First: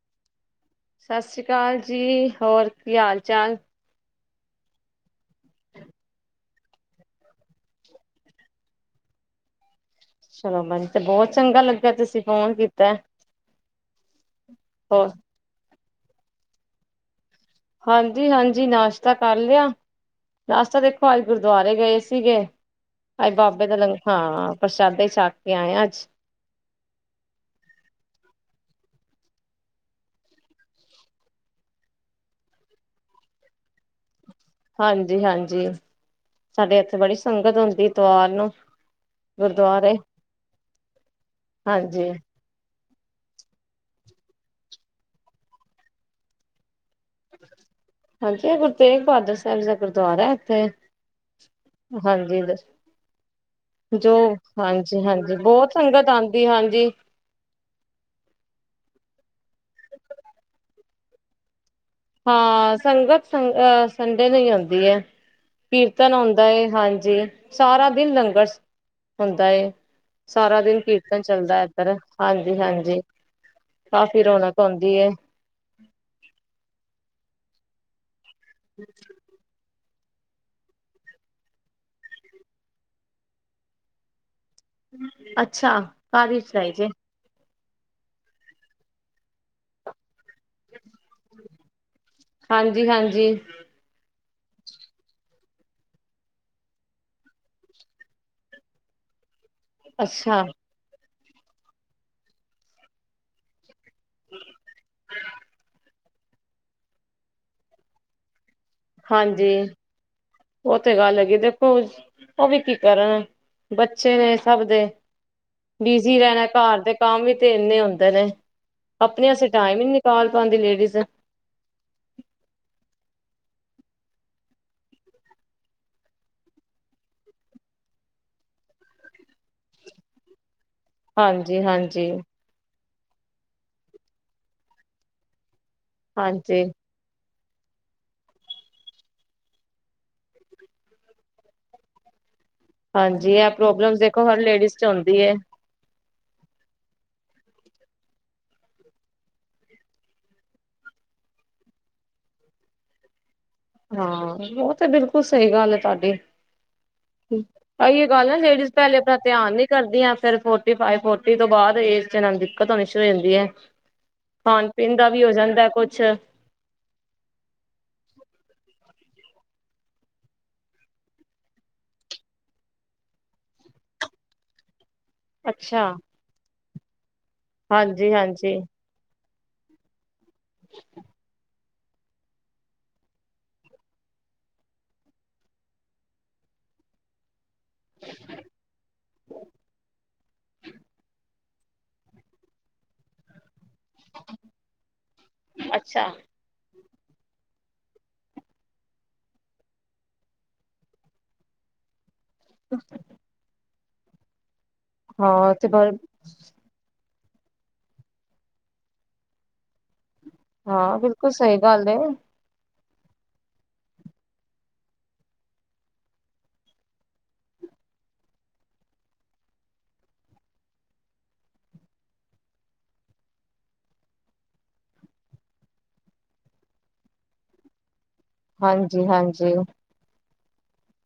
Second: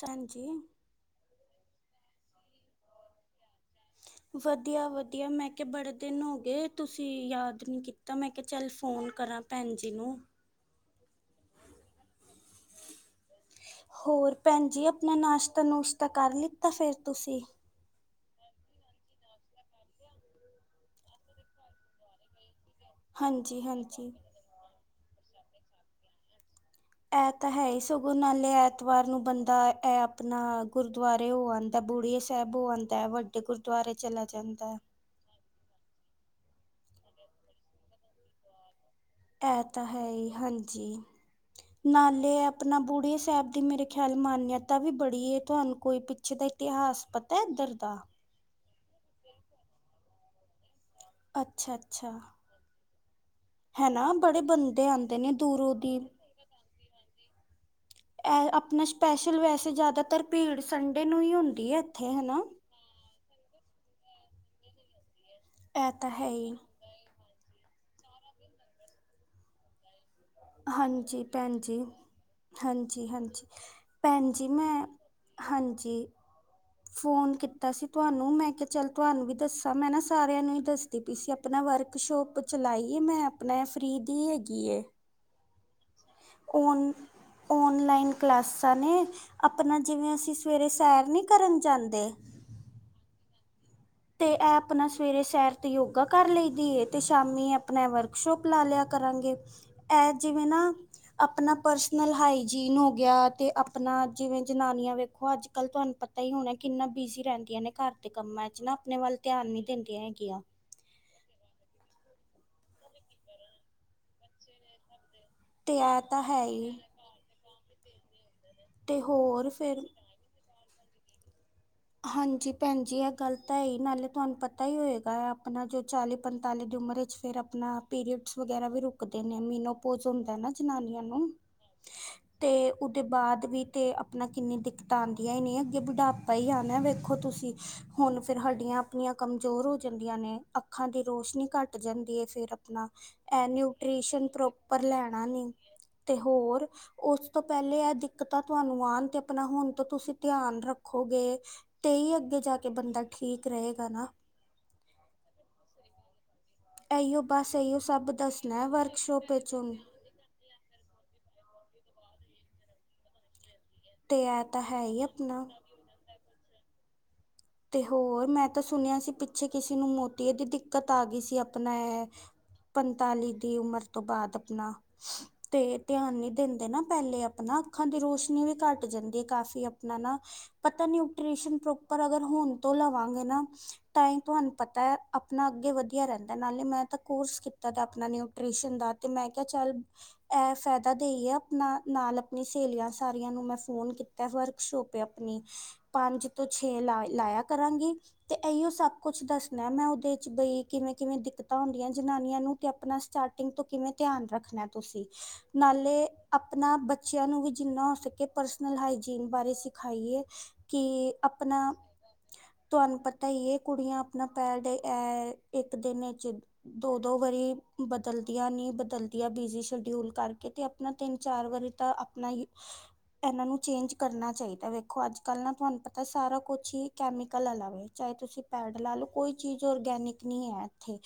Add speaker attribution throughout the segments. Speaker 1: ਸਾਂਜੀ
Speaker 2: ਸਤਿ ਸ੍ਰੀ ਅਕਾਲ ਜੀ ਹੋਰ ਕੀ ਹਾਲ ਚਾਲ
Speaker 1: ਵਧੀਆ ਵਧੀਆ ਮੈਂ ਕਿਹਾ ਬੜੇ ਦਿਨ ਹੋ ਗਏ ਤੁਸੀਂ ਯਾਦ ਨੀ ਕੀਤਾ ਮੈਂ ਕਿਹਾ ਚੱਲ ਫੋਨ ਕਰਾਂ ਭੈਣ ਜੀ ਨੂੰ
Speaker 2: ਚਲੋ ਮਨ ਤੇ ਬਹੁਤ ਚੰਗਾ ਲੱਗਾ ਤੇਸੀ
Speaker 1: ਹੋਰ ਭੈਣ ਜੀ
Speaker 2: ਹੋਰ
Speaker 1: ਆਪਣਾ ਨਾਸ਼ਤਾ ਨੁਸ਼ਤਾ ਤਾਂ ਕਰ ਲਿੱਤਾ ਫਿਰ ਤੁਸੀਂ
Speaker 2: ਹਾਂਜੀ ਹਾਂਜੀ ਨਾਸ਼ਤਾ ਕਰ ਲਿਆ ਨਾਸ਼ਤਾ ਦੇਖੋ ਅੱਜ ਗੁਰਦੁਆਰੇ ਗਏ ਸੀਗੇ ਅ
Speaker 1: ਹਾਂਜੀ
Speaker 2: ਬਾਬੇ ਦਾ ਲੰਗ
Speaker 1: ਹਾਂਜੀ
Speaker 2: ਹਾਂ ਪ੍ਰਸ਼ਾਦੇ ਸ਼ਾਕ ਕੇ ਆਇ ਅੱਜ
Speaker 1: ਤਵਾਰ ਨੂੰ ਬੰਦਾ ਇਹ ਆਪਣਾ ਗੁਰਦੁਆਰੇ ਹੋ ਆਉਂਦਾ ਬੁੜੀਏ ਸਾਹਿਬ ਹੋ ਆਉਂਦਾ ਵੱਡੇ ਗੁਰਦੁਆਰੇ ਚਲਾ ਜਾਂਦਾ ਹੈ
Speaker 2: ਹਾਂਜੀ ਹਾਂਜੀ ਸਾਡੇ ਇੱਥੇ ਬੜੀ ਸੰਗਤ ਹੁੰਦੀ ਇਤਵਾਰ ਨੂੰ
Speaker 1: ਇਹ ਤਾਂ
Speaker 2: ਗੁਰਦੁਆਰੇ
Speaker 1: ਹੈ ਹੀ ਹਾਂਜੀ
Speaker 2: ਹਾਂਜੀ।
Speaker 1: ਨਾਲੇ ਆਪਣਾ ਬੁੜੇ ਸਾਹਿਬ ਦੀ ਮੇਰੇ ਖਿਆਲ ਮਾਨਅਤਾ ਵੀ ਬੜੀ ਹੈ ਤੁਹਾਨੂੰ ਕੋਈ ਪਿੱਛੇ ਦਾ ਇਤਿਹਾਸ ਪਤਾ ਇੱਧਰ ਦਾ
Speaker 2: ਹਾਂਜੀ ਇਹ ਗੁਰੂ ਤੇਗ ਬਹਾਦਰ ਸਾਹਿਬ ਦਾ ਗੁਰਦਆਰਾ ਹੈ ਇੱਥੇ
Speaker 1: ਅੱਛਾ ਅੱਛਾ
Speaker 2: ਹਾਂਜੀ
Speaker 1: ਹਨਾ
Speaker 2: ਜੋ
Speaker 1: ਬੜੇ ਬੰਦੇ
Speaker 2: ਹਾਂਜੀ
Speaker 1: ਆਉਂਦੇ ਨੇ
Speaker 2: ਹਾਂਜੀ ਬਹੁਤ
Speaker 1: ਦੂਰੋਂ ਦੀ
Speaker 2: ਸੰਗਤ ਆਉਂਦੀ ਹਾਂਜੀ।
Speaker 1: ਆਪਣਾ ਸਪੈਸ਼ਲ ਵੈਸੇ ਜ਼ਿਆਦਾਤਰ ਭੀੜ ਸੰਡੇ ਨੂੰ ਹੀ ਹੁੰਦੀ ਹੈ ਇੱਥੇ ਹੈਨਾ
Speaker 2: ਹਾਂ ਸੰਗਤ ਸੰਗ ਸੰ ਨਹੀਂ ਆਉਂਦੀ ਹੈ
Speaker 1: ਇਹ ਤਾਂ
Speaker 2: ਕੀਰਤਨ
Speaker 1: ਹੈ
Speaker 2: ਆਉਂਦਾ
Speaker 1: ਹੀ
Speaker 2: ਹਾਂਜੀ ਸਾਰਾ ਦਿਨ ਲੰਗਰ ਹੁੰਦਾ ਸਾਰਾ ਦਿਨ
Speaker 1: ਹਾਂਜੀ
Speaker 2: ਕੀਰਤਨ
Speaker 1: ਭੈਣ
Speaker 2: ਚੱਲਦਾ
Speaker 1: ਜੀ
Speaker 2: ਇਧਰ ਹਾਂਜੀ ਹਾਂਜੀ ਕਾਫੀ
Speaker 1: ਭੈਣ ਜੀ
Speaker 2: ਰੌਣਕ
Speaker 1: ਮੈਂ
Speaker 2: ਹੁੰਦੀ ਹੈ
Speaker 1: ਹਾਂਜੀ ਫੋਨ ਕੀਤਾ ਸੀ ਤੁਹਾਨੂੰ ਮੈਂ ਕਿਹਾ ਚੱਲ ਤੁਹਾਨੂੰ ਵੀ ਦੱਸ ਮੈਂ ਨਾ ਸਾਰਿਆਂ ਨੂੰ ਹੀ ਦੱਸਦੀ ਪਈ ਸੀ ਆਪਣਾ ਵਰਕਸ਼ੋਪ ਚਲਾਈਏ ਮੈਂ ਆਪਣਾ ਫਰੀ ਦੀ ਹੈਗੀ ਏ
Speaker 2: ਅੱ ਅੱਛਾ ਕਾਹਦੀ ਚਲਾਈ ਜੇ
Speaker 1: ਔਨ ਔਨਲਾਈਨ ਕਲਾਸਾਂ ਨੇ ਆਪਣਾ ਜਿਵੇਂ ਅਸੀਂ ਸਵੇਰੇ ਸੈਰ ਨੀ ਕਰਨ ਜਾਂਦੇ।
Speaker 2: ਹਾਂਜੀ ਹਾਂਜੀ
Speaker 1: ਤੇ ਇਹ ਆਪਣਾ ਸਵੇਰੇ ਸੈਰ ਤੇ ਯੋਗਾ ਕਰ ਲਈ ਦੀ ਤੇ ਸ਼ਾਮੀ ਆਪਣਾ ਵਰਕਸ਼ੋਪ ਲਾ ਲਿਆ ਕਰਾਂਗੇ। ਇਹ
Speaker 2: ਅੱਛਾ
Speaker 1: ਜਿਵੇਂ ਨਾ ਆਪਣਾ ਪਰਸਨਲ ਹਾਈਜੀਨ ਹੋ ਗਿਆ ਅਤੇ ਆਪਣਾ ਜਿਵੇਂ ਜਨਾਨੀਆਂ ਵੇਖੋ ਅੱਜ ਕੱਲ੍ਹ ਤੁਹਾਨੂੰ ਪਤਾ ਹੀ ਹੋਣਾ ਕਿੰਨਾ ਬਿਜ਼ੀ ਰਹਿੰਦੀਆਂ ਨੇ ਘਰ ਦੇ ਕੰਮਾਂ 'ਚ ਨਾ। ਆਪਣੇ ਵੱਲ ਧਿਆਨ
Speaker 2: ਹਾਂਜੀ
Speaker 1: ਨਹੀਂ ਦਿੰਦੀਆਂ ਹੈਗੀਆਂ।
Speaker 2: ਉਹ ਤੇ ਗੱਲ ਦੇਖੋ ਉਹ ਵੀ ਕੀ ਕਰਨ ਬੱਚੇ ਨੇ ਸਭ ਦੇ
Speaker 1: ਤੇ ਇਹ
Speaker 2: ਬਿਜੀ
Speaker 1: ਤਾਂ ਹੈ
Speaker 2: ਰਹਿਣਾ
Speaker 1: ਹੀ
Speaker 2: ਘਰ ਦੇ ਕੰਮ ਵੀ ਤੇ ਕਿੰਨੇ ਹੁੰਦੇ ਨੇ?
Speaker 1: ਤੇ
Speaker 2: ਆਪਣੇ ਆਸਤੇ
Speaker 1: ਹੋਰ
Speaker 2: ਟਾਈਮ ਹੀ
Speaker 1: ਫਿਰ
Speaker 2: ਨਿਕਾਲ ਪਾਉਂਦੀ ਲੇਡੀ ਜ਼ [unintelligible]
Speaker 1: ਹਾਂਜੀ ਭੈਣ ਜੀ ਇਹ ਗੱਲ ਤਾਂ ਹੈ ਹੀ ਨਾਲੇ ਤੁਹਾਨੂੰ ਪਤਾ ਹੀ ਹੋਏਗਾ ਆਪਣਾ ਜੋ ਚਾਲੀ ਪੰਤਾਲੀ ਦੀ ਉਮਰ ਵਿੱਚ ਫਿਰ ਆਪਣਾ ਪੀਰੀਅਡਸ ਵਗੈਰਾ ਵੀ ਰੁਕਦੇ ਨੇ ਮੀਨੋਪੋਜ ਹੁੰਦਾ ਨਾ। ਜਨਾਨੀਆਂ ਨੂੰ
Speaker 2: ਹਾਂਜੀ ਹਾਂਜੀ
Speaker 1: ਤੇ ਉਹਦੇ ਬਾਅਦ ਵੀ ਤੇ ਆਪਣਾ ਕਿੰਨੀ ਦਿੱਕਤਾਂ ਆਂਦੀਆ ਹੀ ਨੈ। ਕਿ ਬੁਢਾਪਾ ਈ
Speaker 2: ਹਾਂਜੀ
Speaker 1: ਆ। ਵੇਖੋ ਤੁਸੀਂ ਹੁਣ ਫੇਰ ਹੱਡੀਆਂ ਆਪਣੀਆਂ ਕਮਜ਼ੋਰ ਹੋ ਜਾਂਦੀਆਂ ਨੇ, ਅੱਖਾਂ ਦੀ ਰੋਸ਼ਨੀ ਘੱਟ ਜਾਂਦੀ ਹੈ, ਫੇਰ
Speaker 2: ਹਾਂਜੀ
Speaker 1: ਇਹ
Speaker 2: ਪ੍ਰੋਬਲਮ ਦੇਖੋ
Speaker 1: ਨਿਊਟ੍ਰੀਸ਼ਨ
Speaker 2: ਹਰ ਲੇਡੀਜ਼
Speaker 1: ਪ੍ਰੋਪਰ
Speaker 2: ਚ ਹੁੰਦੀ
Speaker 1: ਲੈਣਾ
Speaker 2: ਏ।
Speaker 1: ਨੀ। ਤੇ ਹੋਰ ਉਸ ਤੋਂ ਪਹਿਲੇ ਇਹ ਦਿੱਕਤਾਂ ਤੁਹਾਨੂੰ ਆਉਣ ਤੇ ਆਪਣਾ ਹੁਣ ਤੋ ਤੁਸੀਂ ਧਿਆਨ ਰੱਖੋਗੇ। ਤੇ ਹੀ ਅੱਗੇ ਜਾ ਕੇ ਬੰਦਾ ਠੀਕ ਰਹੇਗਾ ਨਾ
Speaker 2: ਹਾਂ ਉਹ ਤੇ ਬਿਲਕੁਲ ਸਹੀ ਗੱਲ ਏ, ਤੁਹਾਡੀ
Speaker 1: ਇਹੀਓ ਬਸ ਇਹੀਓ
Speaker 2: ਆਹੀਏ
Speaker 1: ਸਭ
Speaker 2: ਗੱਲ ਆ
Speaker 1: ਦੱਸਣਾ
Speaker 2: ਲੇਡੀਜ਼ ਪਹਿਲੇ ਆਪਣਾ
Speaker 1: ਵਰਕਸ਼ਾਪ
Speaker 2: ਧਿਆਨ
Speaker 1: ਵਿੱਚ
Speaker 2: ਨੀ
Speaker 1: ਹੁਣ
Speaker 2: ਕਰਦੀਆਂ ਫਿਰ ਫੋਰਟੀ ਫਾਈਵ ਫੋਰਟੀ ਤੋਂ ਬਾਅਦ ਏਜ ਫੇਰ ਦਿੱਕਤ ਹੋਣੀ ਸ਼ੁਰੂ ਹੋ ਜਾਂਦੀ ਐ।
Speaker 1: ਅਤੇ ਇਹ ਤਾਂ
Speaker 2: ਖਾਣ
Speaker 1: ਹੈ
Speaker 2: ਪੀਣ
Speaker 1: ਹੀ
Speaker 2: ਦਾ ਵੀ ਹੋ
Speaker 1: ਆਪਣਾ
Speaker 2: ਜਾਂਦਾ ਕੁਛ
Speaker 1: ਤੇ ਹੋਰ ਮੈਂ ਸੁਣਿਆ ਸੀ ਪਿੱਛੇ ਕਿਸੇ ਨੂੰ ਮੋਤੀਏ ਦੀ ਦਿੱਕਤ ਆ ਗਈ ਸੀ, ਆਪਣਾ ਇਹ ਪੰਤਾਲੀ ਦੀ ਉਮਰ ਤੋਂ ਬਾਅਦ ਆਪਣਾ ਤੇ
Speaker 2: ਅੱਛਾ
Speaker 1: ਧਿਆਨ ਨੀ ਦਿੰਦੇ ਨਾ। ਪਹਿਲੇ ਆ ਆਪ ਨਾ ਅੱਖਾਂ ਦੀ
Speaker 2: ਹਾਂਜੀ
Speaker 1: ਰੋਸ਼ਨੀ ਵੀ
Speaker 2: ਹਾਂਜੀ
Speaker 1: ਘੱਟ ਜਾਂਦੀ ਹੈ ਕਾਫੀ ਆਪਣਾ ਨਾ ਪਤਾ ਨਿਟ੍ਰਸ਼ਨ ਪ੍ਰੋਪਰ ਅਗਰ ਹੁਣ ਤੋਂ ਲਵਾਂਗੇ ਨਾ ਤਾਂ ਹੀ ਤੁਹਾਨੂੰ ਪਤਾ ਹੈ ਆਪਣਾ ਅੱਗੇ ਵਧੀਆ ਰਹਿੰਦਾ ਨਾਲੇ ਮੈਂ ਤਾਂ ਕੋਰਸ ਕੀ ਦਾ ਆਪਣਾ ਨਿਊਟ੍ਰੀਸ਼ਨ ਦਾ ਤੇ ਮੈਂ ਕਿਹਾ ਚੱਲ ਇਹ ਫਾਇਦਾ ਦੇ ਹੀ ਆ। ਆਪਣਾ ਨਾਲ ਆਪਣੀ ਸਹੇਲੀਆਂ ਸਾਰੀਆਂ ਨੂੰ ਮੈਂ ਫੋਨ ਕੀਤਾ ਵਰਕਸ਼ੋਪ ਆਪਣੀ
Speaker 2: ਅੱਛਾ
Speaker 1: ਪੰਜ ਤੋਂ ਛੇ ਲਾ ਲਾਇਆ ਕਰਾਂਗੀ ਤੇ ਇਹੀਓ ਸਭ ਕੁਛ ਦੱਸਣਾ ਮੈਂ ਉਹਦੇ ਚ ਬਈ ਕਿਵੇਂ ਕਿਵੇਂ ਦਿੱਕਤਾਂ ਹੁੰਦੀਆਂ ਜਾਨੀਆਂ ਨੂੰ ਤੇ ਆਪਣਾ ਸਟਾਰਟਿੰਗ ਤੋਂ ਕਿਵੇਂ ਧਿਆਨ ਰੱਖਣਾ ਤੁਸੀਂ
Speaker 2: ਹਾਂ ਤੇ ਬ
Speaker 1: ਨਾਲੇ ਆਪਣਾ ਬ ਬੱਚਿਆਂ ਨੂੰ ਵੀ ਜਿੰਨਾ ਹੋ ਸਕੇ ਪਰਸਨਲ ਹਾਈਜੀਨ ਬਾਰੇ ਸਿਖਾਈਏ
Speaker 2: ਹਾਂ
Speaker 1: ਕਿ
Speaker 2: ਬਿਲਕੁਲ
Speaker 1: ਆਪਣਾ
Speaker 2: ਸਹੀ ਗੱਲ
Speaker 1: ਤੁਹਾਨੂੰ ਪਤਾ ਹੀ ਇਹ ਕੁੜੀਆਂ ਆਪਣਾ ਪੈਰ ਡ ਐ ਇੱਕ ਦਿਨ ਦੋ ਦੋ ਵਾਰੀ ਬਦਲਦੀਆਂ ਨੀ ਬਦਲਦੀਆਂ ਬਿਜ਼ੀ ਸ਼ਡਿਊਲ ਕਰਕੇ ਤੇ ਆਪਣਾ ਤਿੰਨ ਚਾਰ ਵਾਰੀ ਤਾਂ ਆਪਣਾ ਇਹਨਾਂ ਨੂੰ ਚੇਂਜ ਕਰਨਾ ਚਾਹੀਦਾ ਵੇਖੋ ਅੱਜ ਕੱਲ ਨਾ ਤੁਹਾਨੂੰ ਪਤਾ ਸਾਰਾ ਕੁਛ ਹੀ ਕੈਮਿਕਲ ਅਲਾਵਾ ਚਾਹੇ ਤੁਸੀਂ ਪੈਡ ਲਾ
Speaker 2: ਹਾਂਜੀ
Speaker 1: ਲਓ ਕੋਈ
Speaker 2: ਹਾਂਜੀ
Speaker 1: ਚੀਜ਼ ਔਰਗੈਨਿਕ ਹੈ ਇੱਥੇ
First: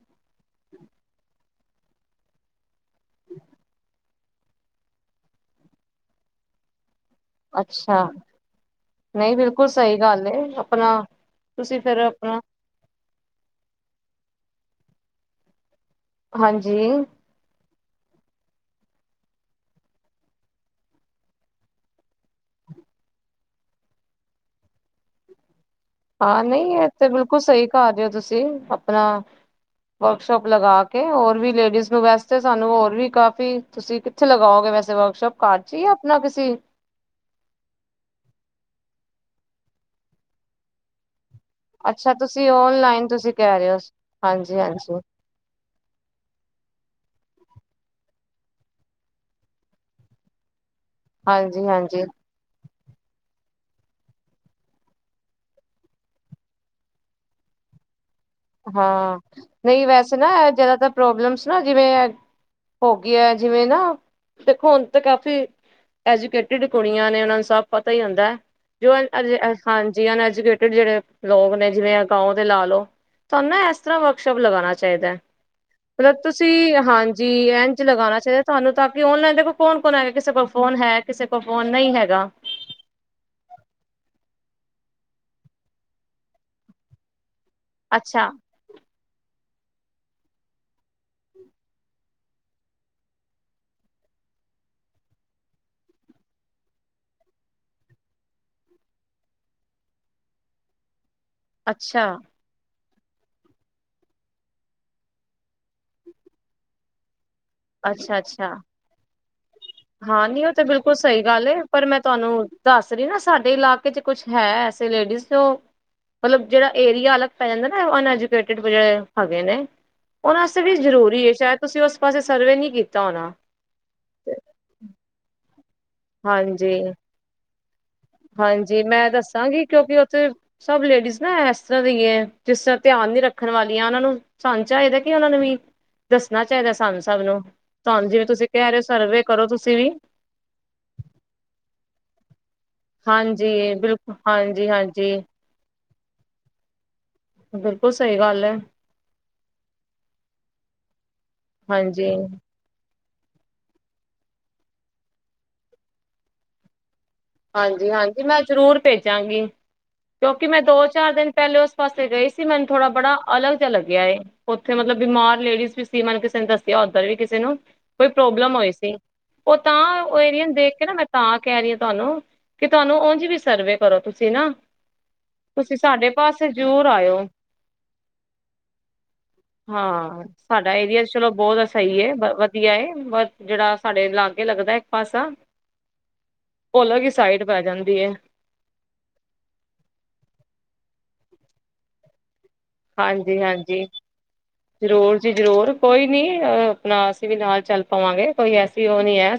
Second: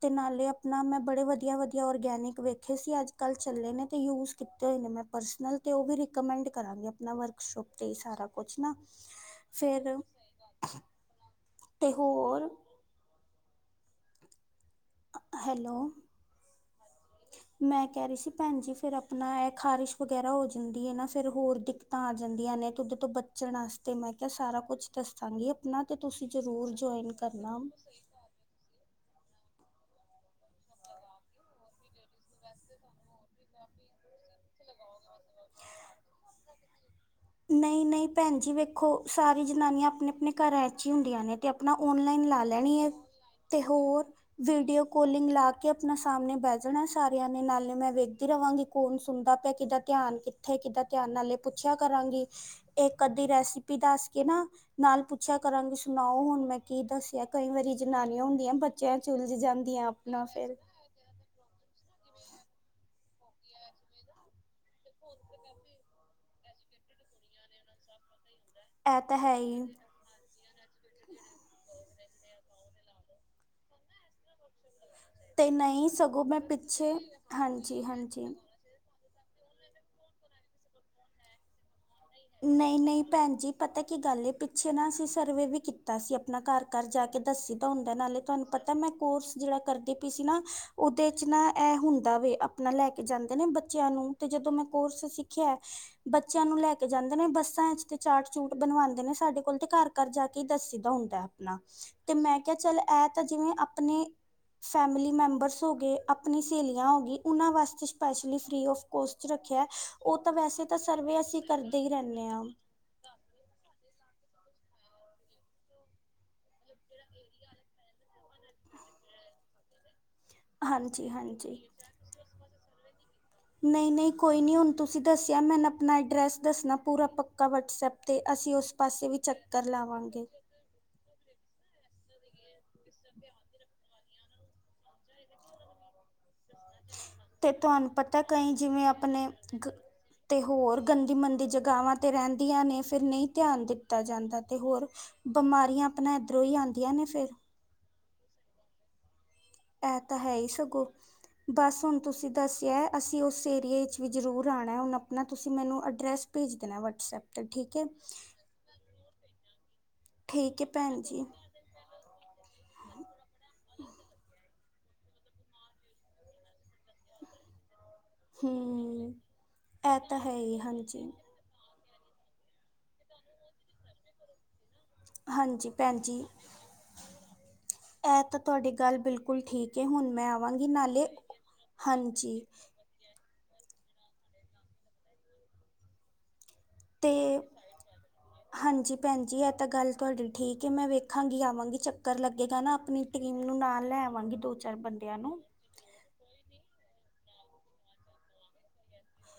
Speaker 1: ਤੇ ਨਾਲੇ ਆਪਣਾ ਮੈਂ ਬੜੇ ਵਧੀਆ ਵਧੀਆ ਔਰਗੈਨਿਕ ਵੇਖੇ ਸੀ ਅੱਜ ਕੱਲ ਚੱਲੇ ਨੇ ਤੇ ਯੂਜ ਕੀਤੇ ਹੋਏ ਨੇ ਮੈਂ ਪਰਸਨਲ ਤੇ ਉਹ ਵੀ ਰਿਕਮੈਂਡ ਕਰਾਂਗੀ ਨਾ ਵਰਕਸ਼ੋਪ ਤੇ
Speaker 2: ਅੱਛਾ
Speaker 1: ਸਾਰਾ ਕੁਛ ਨਾ
Speaker 2: ਨਹੀਂ ਬਿਲਕੁਲ
Speaker 1: ਫੇਰ
Speaker 2: ਸਹੀ ਗੱਲ ਆਪਣਾ ਤੁਸੀਂ ਫੇਿਰ ਆਪਣਾ
Speaker 1: ਹੈਲੋ
Speaker 2: ਹਾਂਜੀ
Speaker 1: ਮੈਂ ਕਹਿ ਰਹੀ ਸੀ ਭੈਣ ਜੀ ਫੇਿਰ ਆਪਣਾ ਇਹ ਖ਼ਾਰਿਸ਼ ਵਗੈਰਾ ਹੋ ਜਾਂਦੀ ਹੈ ਨਾ ਫੇਿਰ ਹੋਰ ਦਿੱਕਤਾਂ ਆ ਜਾਂਦੀਆਂ ਨੇ ਤੁ ਉਹਦੇ ਤੋਂ ਬਚਣ ਵਾਸਤੇ ਮੈਂ ਕਿਹਾ ਸਾਰਾ ਕੁਛ ਦੱਸਾਂਗੀ ਆਪਣਾ ਤੇ ਤੁਸੀਂ
Speaker 2: ਹਾਂ
Speaker 1: ਜ਼ਰੂਰ
Speaker 2: ਨਹੀਂਥ
Speaker 1: ਜੁਆਇਨ
Speaker 2: ਬਿਲਕੁਲ
Speaker 1: ਕਰਨਾ
Speaker 2: ਸਹੀ ਕਰ ਰ ਹੋ ਤੁਸੀਂ ਆਪਣਾ ਵਰਕਸ਼ੋਪ ਲਗਾ ਕੇ ਹੋਰ ਵੀ ਲੇਡੀਜ਼ ਨੂੰ ਵੈਸੇ ਸਾਨੂੰ ਹੋਰ ਵੀ ਕਾਫੀ ਤੁਸੀਂ ਕਿੱਥੇ ਲਗਾਓਗੇ ਵੈਸੇ ਵਰਕਸ਼ੋਪ ਕਾਰ ਚ ਆਪਣਾ ਕਿਸੇ
Speaker 1: ਨਹੀਂ ਨਹੀਂ ਭੈਣ ਜੀ ਵੇਖੋ ਸਾਰੀ ਜਨਾਨੀਆਂ ਆਪਣੇ ਆਪਣੇ ਘਰਾਂ ਵਿਚ ਹੀ ਹੁੰਦੀਆਂ ਨੇ ਆਪਣਾ
Speaker 2: ਅੱਛਾ
Speaker 1: ਓਨਲਾਈਨ ਲਾ
Speaker 2: ਤੁਸੀਂ
Speaker 1: ਲੈਣੀ ਹੈ
Speaker 2: ਓਨਲਾਈਨ ਤੁਸੀਂ ਕਹਿ
Speaker 1: ਤੇ
Speaker 2: ਰਹੇ ਹੋ
Speaker 1: ਹੋਰ
Speaker 2: ਹਾਂਜੀ
Speaker 1: ਵੀਡੀਓ
Speaker 2: ਹਾਂਜੀ
Speaker 1: ਕਾਲਿੰਗ ਲਾ ਕੇ ਆਪਣਾ ਸਾਹਮਣੇ ਬਹਿ ਜਾਣਾ ਸਾਰੇ ਨੇ ਨਾਲੇ ਮੈਂ ਵੇਖਦੀ ਰਹਾਂਗੀ ਕੌਣ ਸੁਣਦਾ ਪਿਆ ਕਿੱਦਾਂ ਧਿਆਨ ਕਿੱਥੇ ਕਿੱਦਾਂ ਿਆਨਾਂ ਨੇ
Speaker 2: ਹਾਂਜੀ
Speaker 1: ਪੁੱਛਿਆ
Speaker 2: ਹਾਂਜੀ
Speaker 1: ਕਰਾਂਗੀ ਇੱਕ ਅੱਧੀ ਰੈਸਿਪੀ ਦੱਸ ਕੇ ਨਾ ਨਾਲ ਪੁੱਛਿਆ ਕਰਾਂਗੀ ਸੁਣਾਓ ਹੁਣ ਮੈਂ ਕੀ ਦੱਸਿਆ ਕਈ ਵਾਰੀ ਜਨਾਨੀ
Speaker 2: ਹਾਂ ਨਹੀਂ ਵੈਸੇ ਨਾ
Speaker 1: ਫਿਰ
Speaker 2: ਜਿਆਦਾਤਰ ਪ੍ਰੋਬਲਮਸ ਨਾ ਜਿਵੇਂ ਹੋ ਜਿਵੇਂ ਨਾ ਦੇਖੋ ਹੁਣ ਕਾਫੀ ਐਜੂਕੇਟਿ ਕੁੜੀਆਂ ਨੇ ਉਹਨਾਂ ਨੂੰ ਸਭ ਪਤਾ ਹੀ ਹੁੰਦਾ ਜੋ
Speaker 1: ਇਹ ਤਾਂ ਹੈ ਹੀ
Speaker 2: ਹਾਂਜੀਨਕੇ ੜ ਜਿਹੜੇ ਲੋਕ ਨੇ ਜਿਵੇਂ ਅਕਾਓ ਤੇ ਲਾ ਲੋਓ ਤੁਹਾਨੂੰ ਇਸ ਤਰ੍ਹਾਂ ਵਰਕਸ਼ਾਪ ਲਗਾਉਣਾ ਚਾਹੀਦਾ
Speaker 1: ਤੇ ਨਹੀਂ
Speaker 2: ਮਤਲਬ
Speaker 1: ਸਗੋਂ ਮੈਂ
Speaker 2: ਤੁਸੀਂ
Speaker 1: ਪਿੱਛੇ
Speaker 2: ਹਾਂਜੀ ਇੰਝ
Speaker 1: ਹਾਂਜੀ
Speaker 2: ਲਗਾਉਣਾ
Speaker 1: ਹਾਂਜੀ
Speaker 2: ਚਾਹੀਦਾ ਤੁਹਾਨੂੰ ਤਾਂ ਔਨਲਾਈਨ ਦੇਖੋ ਕੌਣ ਕੌਣ ਹੈਗਾ ਕਿਸੇ ਕੋਲ ਫੋਨ ਹੈ ਕਿਸੇ ਕੋਲ ਫੋਨ ਨਹੀਂ ਹੈਗਾ
Speaker 1: ਨਹੀਂ ਨਹੀਂ ਭੈਣ ਜੀ ਪਤਾ ਕੀ ਗੱਲ ਪਿੱਛੇ ਨਾ ਸੀ ਸਰਵੇ ਵੀ ਕੀਤਾ ਸੀ ਆਪਣਾ ਘਰ ਘਰ ਜਾ ਕੇ ਦੱਸੀ ਤਾਂ ਉਹਦੇ ਨਾਲੇ
Speaker 2: ਅੱਛਾ
Speaker 1: ਤੁਹਾਨੂੰ ਪਤਾ ਮੈਂ ਕੋਰਸ ਜਿਹੜਾ ਕਰਦੀ ਪਈ ਸੀ ਨਾ ਉਹਦੇ ਚ ਨਾ ਇਹ ਹੁੰਦਾ ਵ ਆਪਣਾ ਲੈ ਕੇ ਜਾਂਦੇ ਨੇ ਬੱਚਿਆਂ ਨੂੰ ਤੇ ਜਦੋਂ ਮੈਂ ਕੋਰਸ ਸਿੱਖਿਆ ਬੱਚਿਆਂ ਨੂੰ ਲੈ ਕੇ ਜਾਂਦੇ ਨੇ ਬੱਸਾਂ ਵਿਚ ਤੇ ਚਾਟ ਚੂਟ ਬਣਵਾਉਂਦੇ ਨੇ ਸਾਡੇ ਕੋਲ ਤੇ ਘਰ ਘਰ ਜਾ ਕੇ ਦੱ ਦਾ ਹੁੰਦਾ ਹੈ।
Speaker 2: ਅੱਛਾ
Speaker 1: ਤੇ ਮੈਂ ਕਿਹਾ ਚੱਲ ਇਹ ਤਾਂ ਜਿਵੇਂ ਆਪਣੇ ਫੈਮਿਲੀ ਮੈਂਬਰਸ ਹੋ ਗਏ ਆਪਣੀ ਸਹੇਲੀਆਂ ਹੋ ਗਈ ਉਹਨਾਂ ਵਾਸਤੇ
Speaker 2: ਅੱਛਾ
Speaker 1: ਸਪੈਸ਼ਲੀ
Speaker 2: ਅੱਛਾ
Speaker 1: ਫਰੀ ਆਫ ਕੋਸਟ ਰੱਖਿਆ ਉਹ
Speaker 2: ਹਾਂ
Speaker 1: ਤਾਂ
Speaker 2: ਨਹੀਂ
Speaker 1: ਵੈਸੇ ਤਾਂ
Speaker 2: ਬਿਲਕੁਲ
Speaker 1: ਸਰਵੇ
Speaker 2: ਸਹੀ
Speaker 1: ਅਸੀਂ
Speaker 2: ਗੱਲ ਏ ਪਰ
Speaker 1: ਹੀ
Speaker 2: ਮੈਂ
Speaker 1: ਰਹਿੰਦੇ ਹਾਂ
Speaker 2: ਤੁਹਾਨੂੰ ਦੱਸ ਰਹੀ ਨਾ ਸਾਡੇ ਇਲਾਕੇ ਚ ਕੁਛ ਹੈੇ ਲੇਡੀ ਮਤਲਬ ਜਿਹੜਾ ਏਰੀਆ ਅਲਗ ਪੈ ਜਾਂਦਾ ਨਾ ਅਕੇ ਜ ਹੈਗੇ ਨੇ ਉਹਨਾਂਸਤੇ ਵੀ
Speaker 1: ਹਾਂਜੀ
Speaker 2: ਜ਼ਰੂਰੀ ਹੈ
Speaker 1: ਹਾਂਜੀ
Speaker 2: ਸ਼ਾਇਦ ਤੁਸੀਂ ਉਸ ਪਾਸੇ ਸਰਵੇ ਨਹੀਂ ਕੀਤਾ ਹੋਣਾ
Speaker 1: ਨਹੀਂ ਨਹੀਂ ਕੋਈ ਨੀ ਹੁਣ ਤੁਸੀਂ ਦੱਸਿਆ ਮੈਂ ਆਪਣਾ ਐਡਰੈਸ
Speaker 2: ਹਾਂਜੀ
Speaker 1: ਦੱਸਣਾ? ਪੂਰਾ ਪੱਕਾ ਸੱਪ
Speaker 2: ਹਾਂਜੀ ਮੈਂ ਦੱਸਾਂਗੀ ਕਿਉਂਕਿ ਉੱਥੇ ਸਭ ਲੇਡੀਜ਼ ਨਾ ਤਰ੍ਹਾਂ ਦੇਈਏ ਜਿਸ ਤਰ੍ਹਾਂ ਧਿਆਨ ਨੀ ਰੱਖਣ ਵਾਲੀਆਂ ਉਹਨਾਂ ਨੂੰ ਸਾਂ ਚਾਹੀਦਾ ਕਿ ਉਹਨਾਂ ਨੂੰ ਵੀ ਦੱਸ
Speaker 1: ਤੇ ਤੁਹਾਨੂੰ ਪਤਾ?
Speaker 2: ਤੁਸੀਂ
Speaker 1: ਕਈ
Speaker 2: ਕਹਿ ਰਹੇ ਹੋ
Speaker 1: ਜਿਵੇਂ
Speaker 2: ਸਰਵੇ
Speaker 1: ਆਪਣੇ
Speaker 2: ਕਰੋ ਤੁਸੀਂ ਵੀ
Speaker 1: ਤੇ ਹੋਰ ਗੰਦੀ ਮੰੰਦੀ ਜਗਾਾਵਾਂ ਤੇ ਰਹਿੰਦੀਆਂ ਨੇ। ਫਿਰ ਨਹੀਂ
Speaker 2: ਹਾਂਜੀ
Speaker 1: ਧਿਆਨ ਦਿੱਤਾ
Speaker 2: ਬਿਲਕੁਲ
Speaker 1: ਜਾਂਦਾ ਤੇ
Speaker 2: ਹਾਂਜੀ
Speaker 1: ਹੋਰ
Speaker 2: ਹਾਂਜੀ
Speaker 1: ਬਿਮਾਰੀ ਇ ਆਪਣਾ ਇੱਧਰੋਂ ਹੀ ਆਂਆਂ ਨੇਿਰ
Speaker 2: ਬਿਲਕੁਲ। ਸਹੀ ਗੱਲ ਹੈ।
Speaker 1: ਇਹ ਤਾਂ ਹੈ ਹੀ ਸਗੋਂ ਬਸ ਹੁਣ
Speaker 2: ਹਾਂਜੀ
Speaker 1: ਤੁਸੀਂ ਦੱਸਿਆ ਅਸੀਂ ਉਸ ਏਰੀਏ ' ਵੀ ਜ਼ਰੂਰ ਆਉਣਾ ਹੁਨਣ ਆਪਣਾ ਤੁਸੀਂ ਮੈਨੂੰ ਐਡਰੈਸ ਭੇਜ ਦੇਣਾ ਵਟਸਐਪ ਤੇ ਠੀਕ ਹੈ
Speaker 2: ਹਾਂਜੀ ਹਾਂਜੀ ਮੈਂ ਜ਼ਰੂਰ ਭੇਜਾਂਗੀ ਕਿਉਂਕਿ
Speaker 1: ਠੀਕ
Speaker 2: ਮੈਂ
Speaker 1: ਹੈ
Speaker 2: ਦੋ
Speaker 1: ਭੈਣ
Speaker 2: ਚਾਰ
Speaker 1: ਜੀ
Speaker 2: ਦਿਨ ਪਹਿਲੇ ਉਸ ਪਾਸੇ ਗਈ ਸੀ ਮੈਨੂੰ ਥੋੜਾ ਬੜਾ ਅਲੱਗ ਜਿਹਾ ਲੱਗਿਆ ਥੇ ਮਤਲਬ ਬਿਮਾਰ ਲੇਡੀਜ਼ ਵੀ ਸੀ ਮੈਨੂੰ ਕਿਸੇ ਨੇ ਦੱਸਿਆ ਉੱਧਰ ਵੀ ਕਿਸੇ ਨੂੰ ਕੋਈ ਪ੍ਰੋਬਲਮ ਹੋਈ ਸੀ
Speaker 1: ਹੂੰ
Speaker 2: ਉਹ
Speaker 1: ਇਹ
Speaker 2: ਤਾਂ ਉਹ
Speaker 1: ਹੈ
Speaker 2: ਏਰੀਆ
Speaker 1: ਹੀ
Speaker 2: ਦੇਖ ਕੇ ਨਾ ਮੈਂ
Speaker 1: ਹਾਂਜੀ
Speaker 2: ਤਾਂ ਕਹਿ ਰਹੀ ਤੁਹਾਨੂੰ ਕਿ ਤੁਹਾਨੂੰ ਉਓਂਝ ਵੀ ਸਰਵੇ ਕਰੋ ਤੁਸੀਂ ਨਾ
Speaker 1: ਹਾਂਜੀ
Speaker 2: ਤੁਸੀਂ
Speaker 1: ਭੈਣ
Speaker 2: ਸਾਡੇ
Speaker 1: ਜੀ
Speaker 2: ਪਾਸੇ ਜ਼ਰੂਰ ਆਇਓ।
Speaker 1: ਇਹ ਤਾਂ ਤੁਹਾਡੀ ਗੱਲ ਬਿਲਕੁਲ ਠੀਕ ਹੈ ਹੁਣ
Speaker 2: ਹਾਂ
Speaker 1: ਮੈਂ ਆਵਾਂਗੀ
Speaker 2: ਸਾਡਾ ਏਰੀਆ
Speaker 1: ਨਾਲੇ
Speaker 2: ਚਲੋ ਬਹੁਤ ਸਹੀ ਹੈ
Speaker 1: ਹਾਂਜੀ
Speaker 2: ਵਧੀਆ ਜਿਹੜਾ ਸਾਡੇ ਲਾਗੇ ਲੱਗਦਾ ਇੱਕ ਪਾਸਾ, ਉਹਲ
Speaker 1: ਅਤੇ ਹਾਂਜੀ ਭੈਣਜੀ, ਇਹ ਤਾਂ ਗੱਲ ਤੁਹਾਡੀ ਠੀਕ ਐ, ਮੈਂ ਵੇਖ ਰੱਖਾਂਗੀ ਆਵਾਂਗੀ ਚੱਕਰ ਲਗਾਵਾਂਗੀ ਲੱਗਾ ਨਾ, ਆਪਣੀ ਟੀਮ ਨੂੰ
Speaker 2: ਹਾਂਜੀ-ਹਾਂਜੀ।
Speaker 1: ਨਾਲ ਲੈਵਾਂਗੀ, ਦੋ ਚਾਰ ਬੰਦਿਆਂ
Speaker 2: ਜ਼ਰੂਰ ਜੀ
Speaker 1: ਨੂੰ।
Speaker 2: ਜ਼ਰੂਰ ਕੋਈ ਨੀ ਆਪਣਾ ਅਸੀਂ ਵੀ ਨਾਲ ਚਲ ਪਾਵਾਂਗੇ, ਕੋਈ ਐਸੀ ਉਹ ਨੀ ਐ।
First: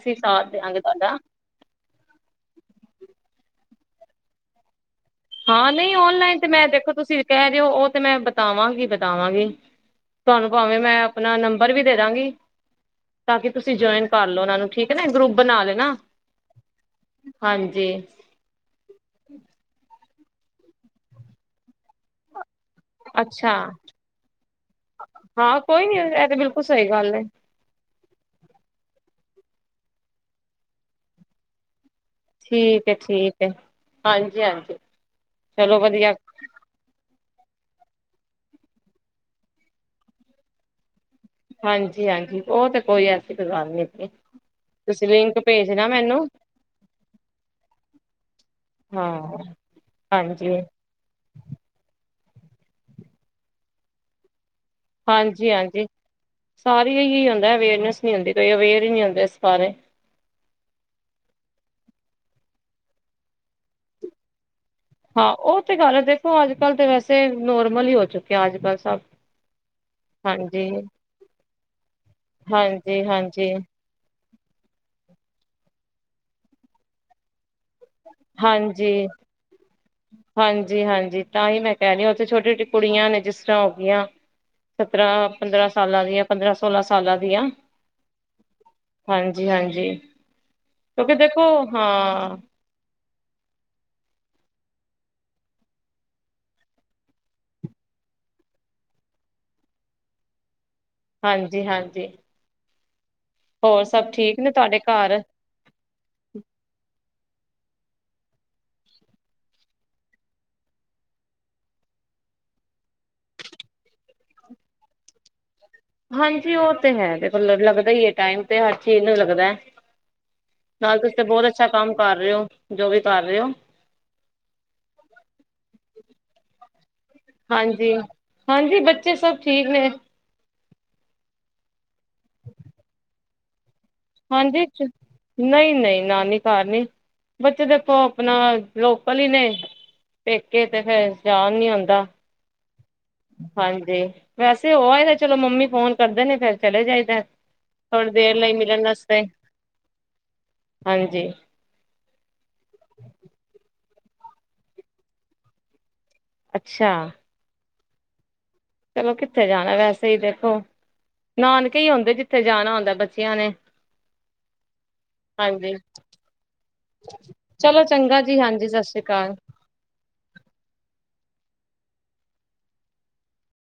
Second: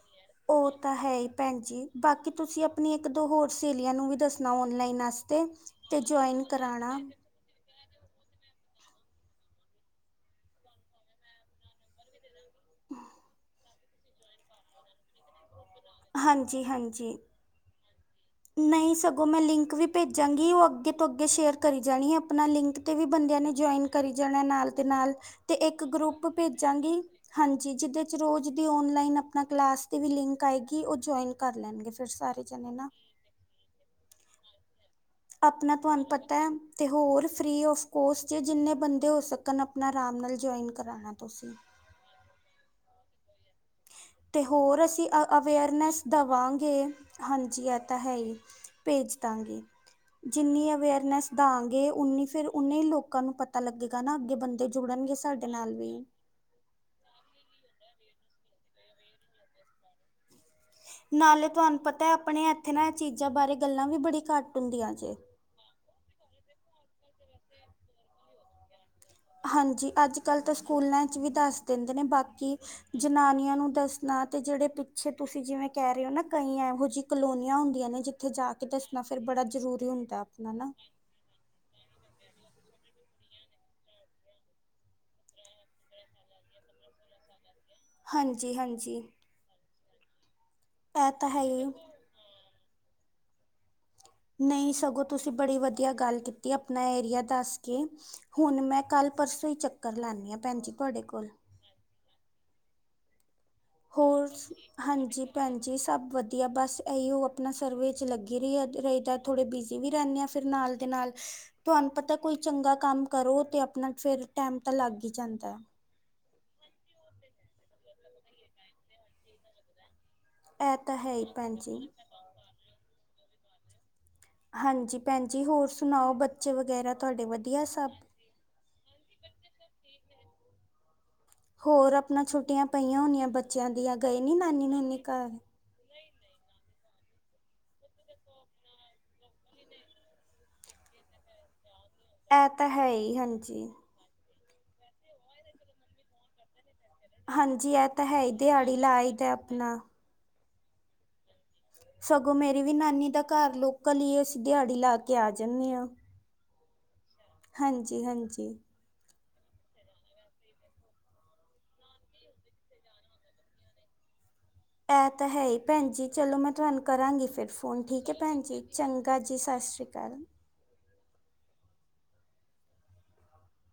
Speaker 1: ਉਹ ਤਾਂ ਹੈ ਈ, ਭੈਣ ਜੀ, ਬਾਕੀ ਤੁਸੀਂ ਆਪਣੀ ਇੱਕ ਦੋ ਹੋਰ ਸਹੇਲੀਆਂ ਨੂੰ ਵੀ ਦੱਸਣਾ, ਔਨਲਾਈਨਾਂ
Speaker 2: ਹਾਂ, ਨਹੀਂ ਔਨਲਾਈਨ ਤੇ ਮੈਂ ਦੇਖੋ, ਤੁਸੀਂ ਕਹਿ ਰਹੇ ਹੋ ਤੇ ਮੈਂ ਬਤਾਵਾਂਗੀ ਬਤਾਵਾਂਗੀ, ਤੁਹਾਨੂੰ ਭਾਵੇਂ ਮੈਂ ਆਪਣਾ ਨੰਬਰ ਵੀ ਦੇ ਦਾਂਗੀ, ਤਾਂ ਕੀ ਤੁਸੀਂ ਜੁਇਨ ਕਰ ਲਓ, ਉਹਨਾਂ ਨੂੰ ਠੀਕ ਹੈ ਨਾ ਗਰੁੱਪ ਬਣਾ ਲ ਨਾ
Speaker 1: ਹਾਂਜੀ ਹਾਂਜੀ
Speaker 2: ਹਾਂਜੀ।
Speaker 1: ਨਹੀਂ ਸਗੋਂ, ਮੈਂ ਲਿੰਕ ਵੀ ਭੇਜਾਂਗੀ, ਉਹ ਅੱਗੇ ਤੋਂ ਅੱਗੇ ਸ਼ੇਅਰ ਕਰ ਜਾਣੀ ਐ, ਆਪਣਾ ਲਿੰਕ ਤੇ ਵੀ ਬੰਦਿਆਂ ਨੇ
Speaker 2: ਅੱਛਾ
Speaker 1: ਜੁਆਇਨ ਕਰੀ ਜਾਣਾ, ਨਾਲ ਦੇ ਨਾਲ ਤੇ
Speaker 2: ਹਾਂ
Speaker 1: ਇੱਕ
Speaker 2: ਕੋਈ ਨੀ
Speaker 1: ਗਰੁੱਪ
Speaker 2: ਇਹ ਤੇ ਬਿਲਕੁਲ ਸਹੀ
Speaker 1: ਭੇਜਾਂਗੀ,
Speaker 2: ਗੱਲ ਹੈ
Speaker 1: ਹਾਂਜੀ ਜਿਹਦੇ ਚ ਰੋਜ਼ ਦੀ ਔਨਲਾਈਨ ਆ ਆਪਣਾ ਕਲਾਸ ਦੀ ਵੀ ਲਿੰਕ ਆਏਗੀ, ਉਹ ਜੁਆਇਨ ਕਰ ਲੈਣਗੇ ਫ ਫਿਰ ਸਾਰੇ ਜਾਣੇ ਨਾ।
Speaker 2: ਆ, ਹਾਂਜੀ-ਹਾਂਜੀ।
Speaker 1: ਆਪਣਾ ਤੁਹਾਨੂੰ ਪਤਾ ਐ, ਤੇ ਹੋਰ ਫਰੀ ਆਫ ਕੋਸਟ ਚ, ਜਿੰਨੇ ਬੰਦੇ ਹੋ ਸਕਣ, ਆਪਣਾ ਆਰਾਮ ਨਾਲ ਜੁਆਇਨ ਕਰਾਣਾ।
Speaker 2: ਹਾਂਜੀ-ਹਾਂਜੀ। ਉਹ ਤੇ ਕੋਈ ਆ
Speaker 1: ਤੇ ਹੋਰ ਅਸੀਂ ਅ
Speaker 2: ਭੇਜਣਾ
Speaker 1: ਅਵੇਅਰਨੈਸ
Speaker 2: ਮੈਨੂੰ
Speaker 1: ਦੇਵਾਂਗੇ, ਹਾਂਜੀ ਇਹ ਤਾਂ ਹੈ ਹੀ
Speaker 2: ਹਾਂ
Speaker 1: ਭੇਜ ਦਾ ਗੀ,
Speaker 2: ਹਾਂਜੀ
Speaker 1: ਜਿੰਨੀ ਅਵੇਅਰਨੈਸ ਦਵਾਂਗੇ ਓਨੀ ਫੇਰ ਉਹਨੇ ਲੋਕਾਂ ਨੂੰ ਪਤਾ ਲੱਗੇਗਾ ਨਾ, ਅੱਗੇ ਬੰਦੇ ਜੁੜਨਗੇ ਸਾਡੇ ਨਾਲ
Speaker 2: ਹਾਂਜੀ-ਹਾਂਜੀ,
Speaker 1: ਵੀ
Speaker 2: ਸਾਰੀ ਇਹੀ ਹੁੰਦਾ ਅਵੇਅਰਨੈਸ ਨ ਹੁੰਦੇ ਕੋਈ ਅਵੇਅਰ ਹੀ ਨਹੀ ਹੁੰਦੇ, ਇਸ ਬਾਰੇ।
Speaker 1: ਨਾਲੇ ਤੁਹਾਨੂੰ ਪਤਾ ਆਪਣੇ, ਇੱਥੇ ਨਾਲ ਚੀਜ਼ਾਂ ਬਾਰੇ ਗੱਲਾਂ ਵੀ ਬੜੀ ਘੱਟ ਹੁੰਦੀਆਂ ਜੇ
Speaker 2: ਹਾਂ, ਉਹ ਤੇ ਗੱਲ ਦੇਖੋ, ਅੱਜ ਕੱਲ੍ਹ ਤੇ ਵੈਸੇ ਤੇ ਨੋਰਮਲ ਹੀ ਹੋ ਚੁੱਕਿਆਂ, ਅੱਜ ਕੱਲ੍ਹ ਸਭ।
Speaker 1: ਹਾਂਜੀ ਅੱਜ ਕੱਲ ਤਾਂ
Speaker 2: ਹਾਂਜੀ
Speaker 1: ਸਕੂਲਾਂ ਚ ਵੀ ਦੱਸ ਦਿੰਦੇ ਨੇ, ਬਾਕੀ
Speaker 2: ਹਾਂਜੀ ਹਾਂਜੀ
Speaker 1: ਜਨਾਨੀਆਂ ਨੂੰ ਦੱਸਣਾ ਤੇ, ਜਿਹੜੇ ਪਿੱਛੇ ਤੁਸੀਂ ਜਿਵੇਂ ਕਹਿ ਰਹੇ ਹੋ ਨਾ, ਕਈ ਇਹੋ ਜਿਹੀ ਕਲੋਨੀਆਂ ਹੁੰਦੀਆਂ ਨੇ ਜਿੱਥੇ ਜਾ ਕੇ ਦੱਸਣਾ ਫਿਰ ਬੜਾ ਜ਼ਰੂਰੀ ਹੁੰਦਾ ਆਪਣਾ ਨਾ
Speaker 2: ਹਾਂਜੀ-ਹਾਂਜੀ-ਹਾਂਜੀ, ਤਾਂ ਹੀ ਮੈਂ ਕਹਿ ਰਹੀ ਹਾਂ, ਉੱਥੇ ਛੋਟੀ ਛੋਟੀ ਕੁੜੀਆਂ ਨੇ ਜਿਸ ਹੋਗਿਆਂ, ਸਤਰਾਂ ਪੰਦਰਾਂ ਸਾਲਾਂ ਦੀਆਂ ਪੰਦਰਾਂ ਸੋਲਾਂ ਸਾਲਾਂ ਦੀਆਂ।
Speaker 1: ਹਾਂਜੀ-ਹਾਂਜੀ।
Speaker 2: ਹਾਂਜੀ ਹਾਂਜੀ ਕਿਉਂਕਿ ਦੇਖੋ, ਹਾਂ।
Speaker 1: ਨਹੀਂ ਸਗੋਂ ਤੁਸੀਂ ਬੜੀ ਵਧੀਆ ਗੱਲ ਕੀਤੀ ਆਪਣਾ ਏਰੀਆ ਦੱਸ ਕੇ ਹੁਣ ਮੈਂ ਕੱਲ ਪਰਸੋਂ ਹੀ ਚੱਕਰ ਲਾਦੀ ਭੈਣ ਜੀ। ਤੁਹਾਡੇ ਕੋਲ
Speaker 2: ਹਾਂਜੀ-ਹਾਂਜੀ।
Speaker 1: ਹੋਰ
Speaker 2: ਤੁਹਾਡੇ ਘਰ
Speaker 1: ਹਾਂਜੀ ਭੈਣ ਜੀ, ਸਭ ਵਧੀਆ ਬਸ ਇਹੀ ਹੋ ਆਪਣਾ ਸਰਵੇ ਚ ਲੱਗੀ ਰ ਰਹੀਦਾ ਥੋੜੇ ਬਿਜ਼ੀ ਵੀ ਰਹਿੰਦੇ ਆ, ਫਿਰ ਨਾਲ ਦੇ ਨਾਲ ਤੁਹਾਨੂੰ ਪਤਾ ਕੋਈ ਚੰਗਾ ਕੰਮ ਕਰੋ ਤੇ ਆਪਣਾ ਫਿਰ ਟੈਮ ਤਾਂ ਲੱਗ ਹੀ ਜਾਂਦਾ ਹੈ।
Speaker 2: ਹਾਂਜੀ ਉਹ ਤੇ ਹੈ ਦੇਖਲ ਲੱਗਦਾ ਹੀ ਹੈ ਟਾਈਮ ਤੇ ਹਰ ਚੀਜ਼ ਨੂੰ ਲੱਗਦਾ
Speaker 1: ਹੈ। ਇਹ ਤਾਂ
Speaker 2: ਨਾਲ ਤੁਸੀ
Speaker 1: ਹੈ
Speaker 2: ਤੇ
Speaker 1: ਹੀ
Speaker 2: ਬਹੁਤ
Speaker 1: ਭੈਣ
Speaker 2: ਅੱਛਾ
Speaker 1: ਜੀ
Speaker 2: ਕੰਮ ਕਰ ਰਹੇ ਹੋ ਜੋ ਵੀ ਕਰ ਰਹੇ ਹੋ
Speaker 1: ਹਾਂਜੀ ਭੈਣ ਜ ਹੋਰ ਸੁਣਾਓ ਬੱਚੇ ਵਗੈਰਾ ਤੁਹਾਡੇ ਵਧੀਆ ਸਭ
Speaker 2: ਹਾਂਜੀ ਹਾਂਜੀ ਬੱਚੇ ਸਭ ਠੀਕ ਨੇ
Speaker 1: ਹੋਰ ਆਪਣਾ ਛੁੱਟੀਆਂ ਪਈਆਂ ਹੋਣੀਆਂ ਬੱਚਿਆਂ ਦੀ ਅ
Speaker 2: ਹਾਂਜੀ ਨਹੀਂ ਨਹੀਂ ਨਾਨੀ ਦੇ ਘਰ ਬੱਚੇ ਦੇਖੋ ਆਪਣਾ ਲੋਕਲ ਹੀ ਨੇ ਪੇਕੇ ਤੇ ਫੇਰ ਜਾਣ ਨੀ ਆਉਂਦੀ
Speaker 1: ਇਹ ਤਾਂ ਹੈ ਹੀ ਹਾਂਜੀ
Speaker 2: ਵੈਸੇ ਉਹਏ ਤਾਂ ਚਲੋ ਮੰਮੀ ਫੋਨ ਕਰਦੇ ਨੇ ਫੇਿਰ ਚਲੇ ਜਾਈਦਾ ਥੋੜੀ ਦੇਰ ਲਈ ਮਿਲਣ ਵਾਸਤੇ
Speaker 1: ਚਹੀਦਾ ਆਪਣਾ
Speaker 2: ਹਾਂਜੀ
Speaker 1: ਸਗੋਂ ਮੇਰੀ ਵੀ ਨਾਨੀ ਦਾ ਘਰ ਲੋਕਲ ਹੀ ਅਸੀਂ ਦਿਹਾੜੀ ਲਾ ਕੇ ਆ ਜਾਂਦੇ ਹਾਂ
Speaker 2: ਅੱਛਾ
Speaker 1: ਹਾਂਜੀ ਹਾਂਜੀ
Speaker 2: ਚਲੋ ਕਿੱਥੇ ਜਾਣਾ ਵੈਸੇ ਹੀ ਦੇਖੋ ਨਾਨਕੇ ਹੀ ਆਉਂਦੇ ਜਿੱਥੇ ਜਾਣਾ ਆਉਂਦਾ ਬੱਚਿਆਂ ਨੇ
Speaker 1: ਇਹ ਤਾਂ ਹੈ ਹੀ
Speaker 2: ਹਾਂਜੀ
Speaker 1: ਭੈਣ ਜੀ ਚਲੋ ਮੈਂ ਤੁਹਾਨੂੰ ਕਰਾਂਗੀ ਫਿਰ
Speaker 2: ਚਲੋ
Speaker 1: ਫੋਨ ਠੀਕ ਹੈ
Speaker 2: ਚੰਗਾ
Speaker 1: ਭੈਣ ਜੀ
Speaker 2: ਹਾਂਜੀ ਸਤਿ ਸ੍ਰੀ
Speaker 1: ਚੰਗਾ
Speaker 2: ਅਕਾਲ
Speaker 1: ਜੀ ਸਤਿ ਸ਼੍ਰੀ ਅਕਾਲ